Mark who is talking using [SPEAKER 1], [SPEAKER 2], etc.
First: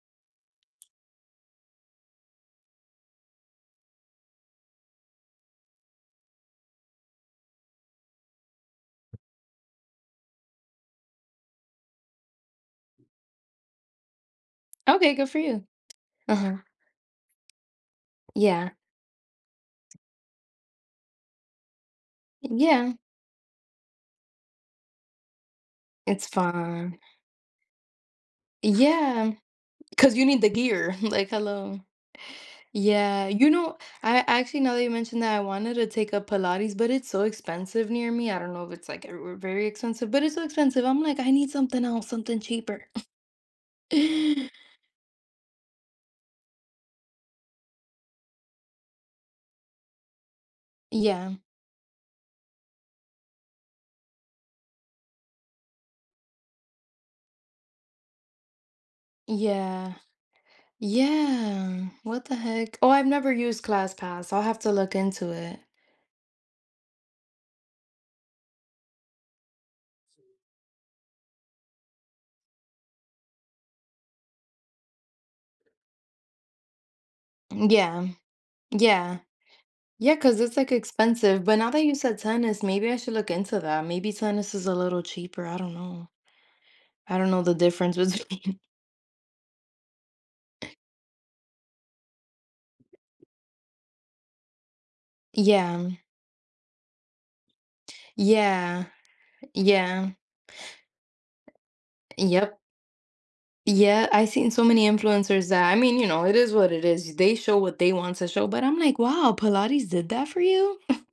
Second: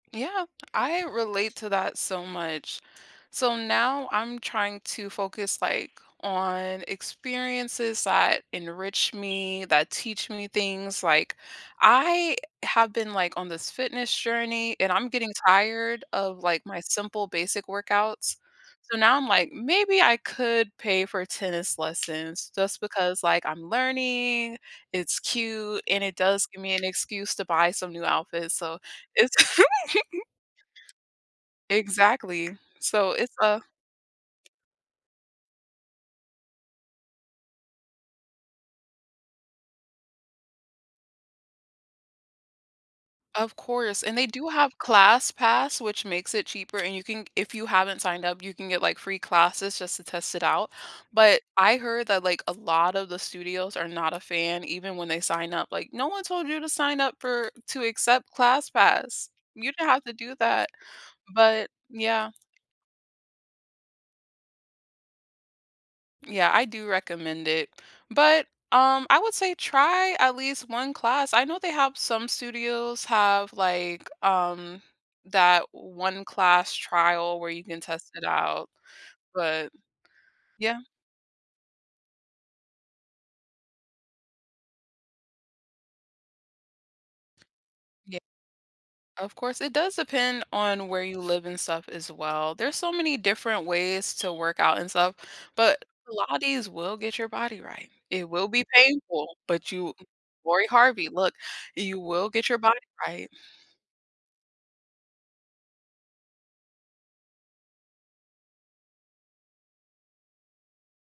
[SPEAKER 1] Yeah, I relate to that so much. So now I'm trying to focus, like, on experiences that enrich me, that teach me things, like, I have been, like, on this fitness journey, and I'm
[SPEAKER 2] Okay, good
[SPEAKER 1] getting
[SPEAKER 2] for you.
[SPEAKER 1] tired of,
[SPEAKER 2] Uh-huh.
[SPEAKER 1] like, my simple basic workouts.
[SPEAKER 2] Yeah.
[SPEAKER 1] So now, I'm like, "Maybe I could pay for tennis
[SPEAKER 2] E
[SPEAKER 1] lessons just
[SPEAKER 2] yeah.
[SPEAKER 1] because, like, I'm learning, it's cute and it
[SPEAKER 2] It's
[SPEAKER 1] does give me an
[SPEAKER 2] fine.
[SPEAKER 1] excuse to buy some new outfits," so
[SPEAKER 2] Yeah,
[SPEAKER 1] it's
[SPEAKER 2] 'cause you need the gear, like, "Hello."
[SPEAKER 1] Exactly. So
[SPEAKER 2] Yeah,
[SPEAKER 1] it's
[SPEAKER 2] you
[SPEAKER 1] a
[SPEAKER 2] know, I actually- now that you mentioned that- I wanted to take a Pilates, but it's so expensive near me. I don't know if it's like, uh, v very expensive, but it's so expensive. I'm like, "I need something else, something cheaper."
[SPEAKER 1] Of course, and they do have ClassPass, which makes it cheaper, and you can, if you haven't signed up, you can get, like, free classes just to test it out,
[SPEAKER 2] Yeah.
[SPEAKER 1] but I heard that, like, a lot of the studios are not a fan even when they sign up. Like, "No one told you to sign up for to accept ClassPass. You didn't
[SPEAKER 2] Yeah,
[SPEAKER 1] have to do that." But
[SPEAKER 2] yeah, what
[SPEAKER 1] yeah.
[SPEAKER 2] the heck? Oh, I've never used ClassPass. I'll have to look into it.
[SPEAKER 1] Yeah, I do recommend it, but, um, I would say try at least 1 class. I know they have some studios have, like, um, that one-class trial where you
[SPEAKER 2] M
[SPEAKER 1] can
[SPEAKER 2] yeah,
[SPEAKER 1] test it out,
[SPEAKER 2] yeah.
[SPEAKER 1] but
[SPEAKER 2] Yeah, 'cause it's like
[SPEAKER 1] yeah.
[SPEAKER 2] expensive, but now that you said tennis, maybe I should look into that. Maybe tennis is a little cheaper, I don't know. I don't know the difference
[SPEAKER 1] Ye
[SPEAKER 2] between
[SPEAKER 1] of course, it does depend on where you live and stuff, as well. There's so many different ways to work out and stuff, but
[SPEAKER 2] Yeah.
[SPEAKER 1] Pilates will get your body right. It will be
[SPEAKER 2] Yeah.
[SPEAKER 1] painful, but you
[SPEAKER 2] Yeah.
[SPEAKER 1] Laurie Harvey, look, you will get
[SPEAKER 2] Yep.
[SPEAKER 1] your body right.
[SPEAKER 2] Yeah, I've seen so many influencers that I mean, you know, it is what it is. They show what they want to show, but I'm like, "Wow, Pilates did that for you?"